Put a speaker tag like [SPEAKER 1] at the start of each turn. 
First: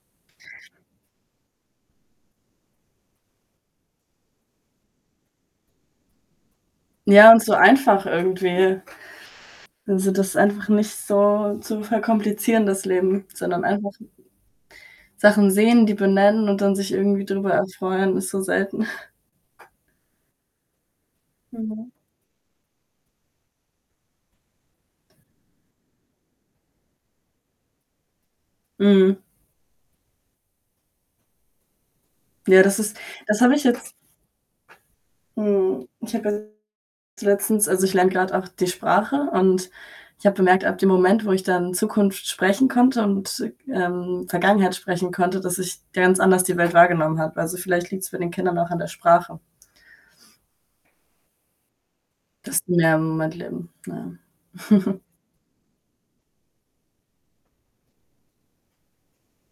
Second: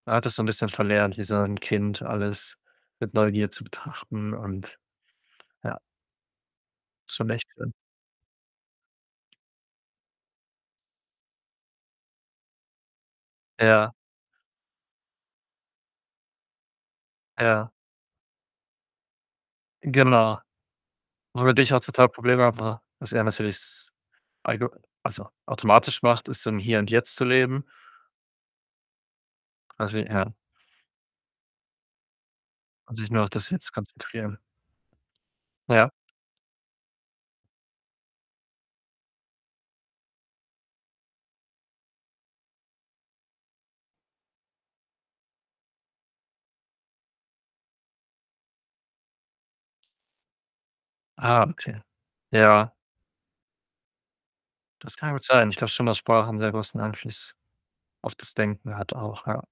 [SPEAKER 1] Man hat das so 'n bisschen verlernt, wie so 'n Kind alles mit Neugier zu betrachten und ja schon
[SPEAKER 2] Ja und
[SPEAKER 1] echt.
[SPEAKER 2] so
[SPEAKER 1] [unintelligible]
[SPEAKER 2] einfach irgendwie. Also, das einfach nicht so zu verkomplizieren das Leben, sondern einfach
[SPEAKER 1] Ja.
[SPEAKER 2] Sachen sehen, die benennen und dann sich irgendwie drüber
[SPEAKER 1] Ja.
[SPEAKER 2] erfreuen, ist so selten.
[SPEAKER 1] Genau. Womit ich auch
[SPEAKER 2] Mhm.
[SPEAKER 1] total Probleme habe, was er natürlich s algo also, automatisch macht, ist, so im Hier und Jetzt zu leben.
[SPEAKER 2] Mhm.
[SPEAKER 1] Also, ja.
[SPEAKER 2] Ja das
[SPEAKER 1] Und
[SPEAKER 2] ist
[SPEAKER 1] sich nur auf
[SPEAKER 2] das
[SPEAKER 1] das
[SPEAKER 2] habe ich
[SPEAKER 1] Jetzt
[SPEAKER 2] jetzt
[SPEAKER 1] konzentrieren.
[SPEAKER 2] mhm.
[SPEAKER 1] Ja.
[SPEAKER 2] Ich habe ja also, letztens also, ich lerne gerade auch die Sprache, und, ich habe bemerkt, ab dem Moment, wo ich dann Zukunft sprechen konnte und, ähm, Vergangenheit sprechen konnte, dass ich ganz anders die Welt wahrgenommen habe. Also, vielleicht liegt's bei den Kindern auch an der Sprache.
[SPEAKER 1] Ah, okay.
[SPEAKER 2] Dass die
[SPEAKER 1] Ja.
[SPEAKER 2] mehr im Moment leben, ja.
[SPEAKER 1] Das kann gut sein. Ich glaube schon, dass Sprachen sehr großen Einfluss auf das Denken hat auch, ja.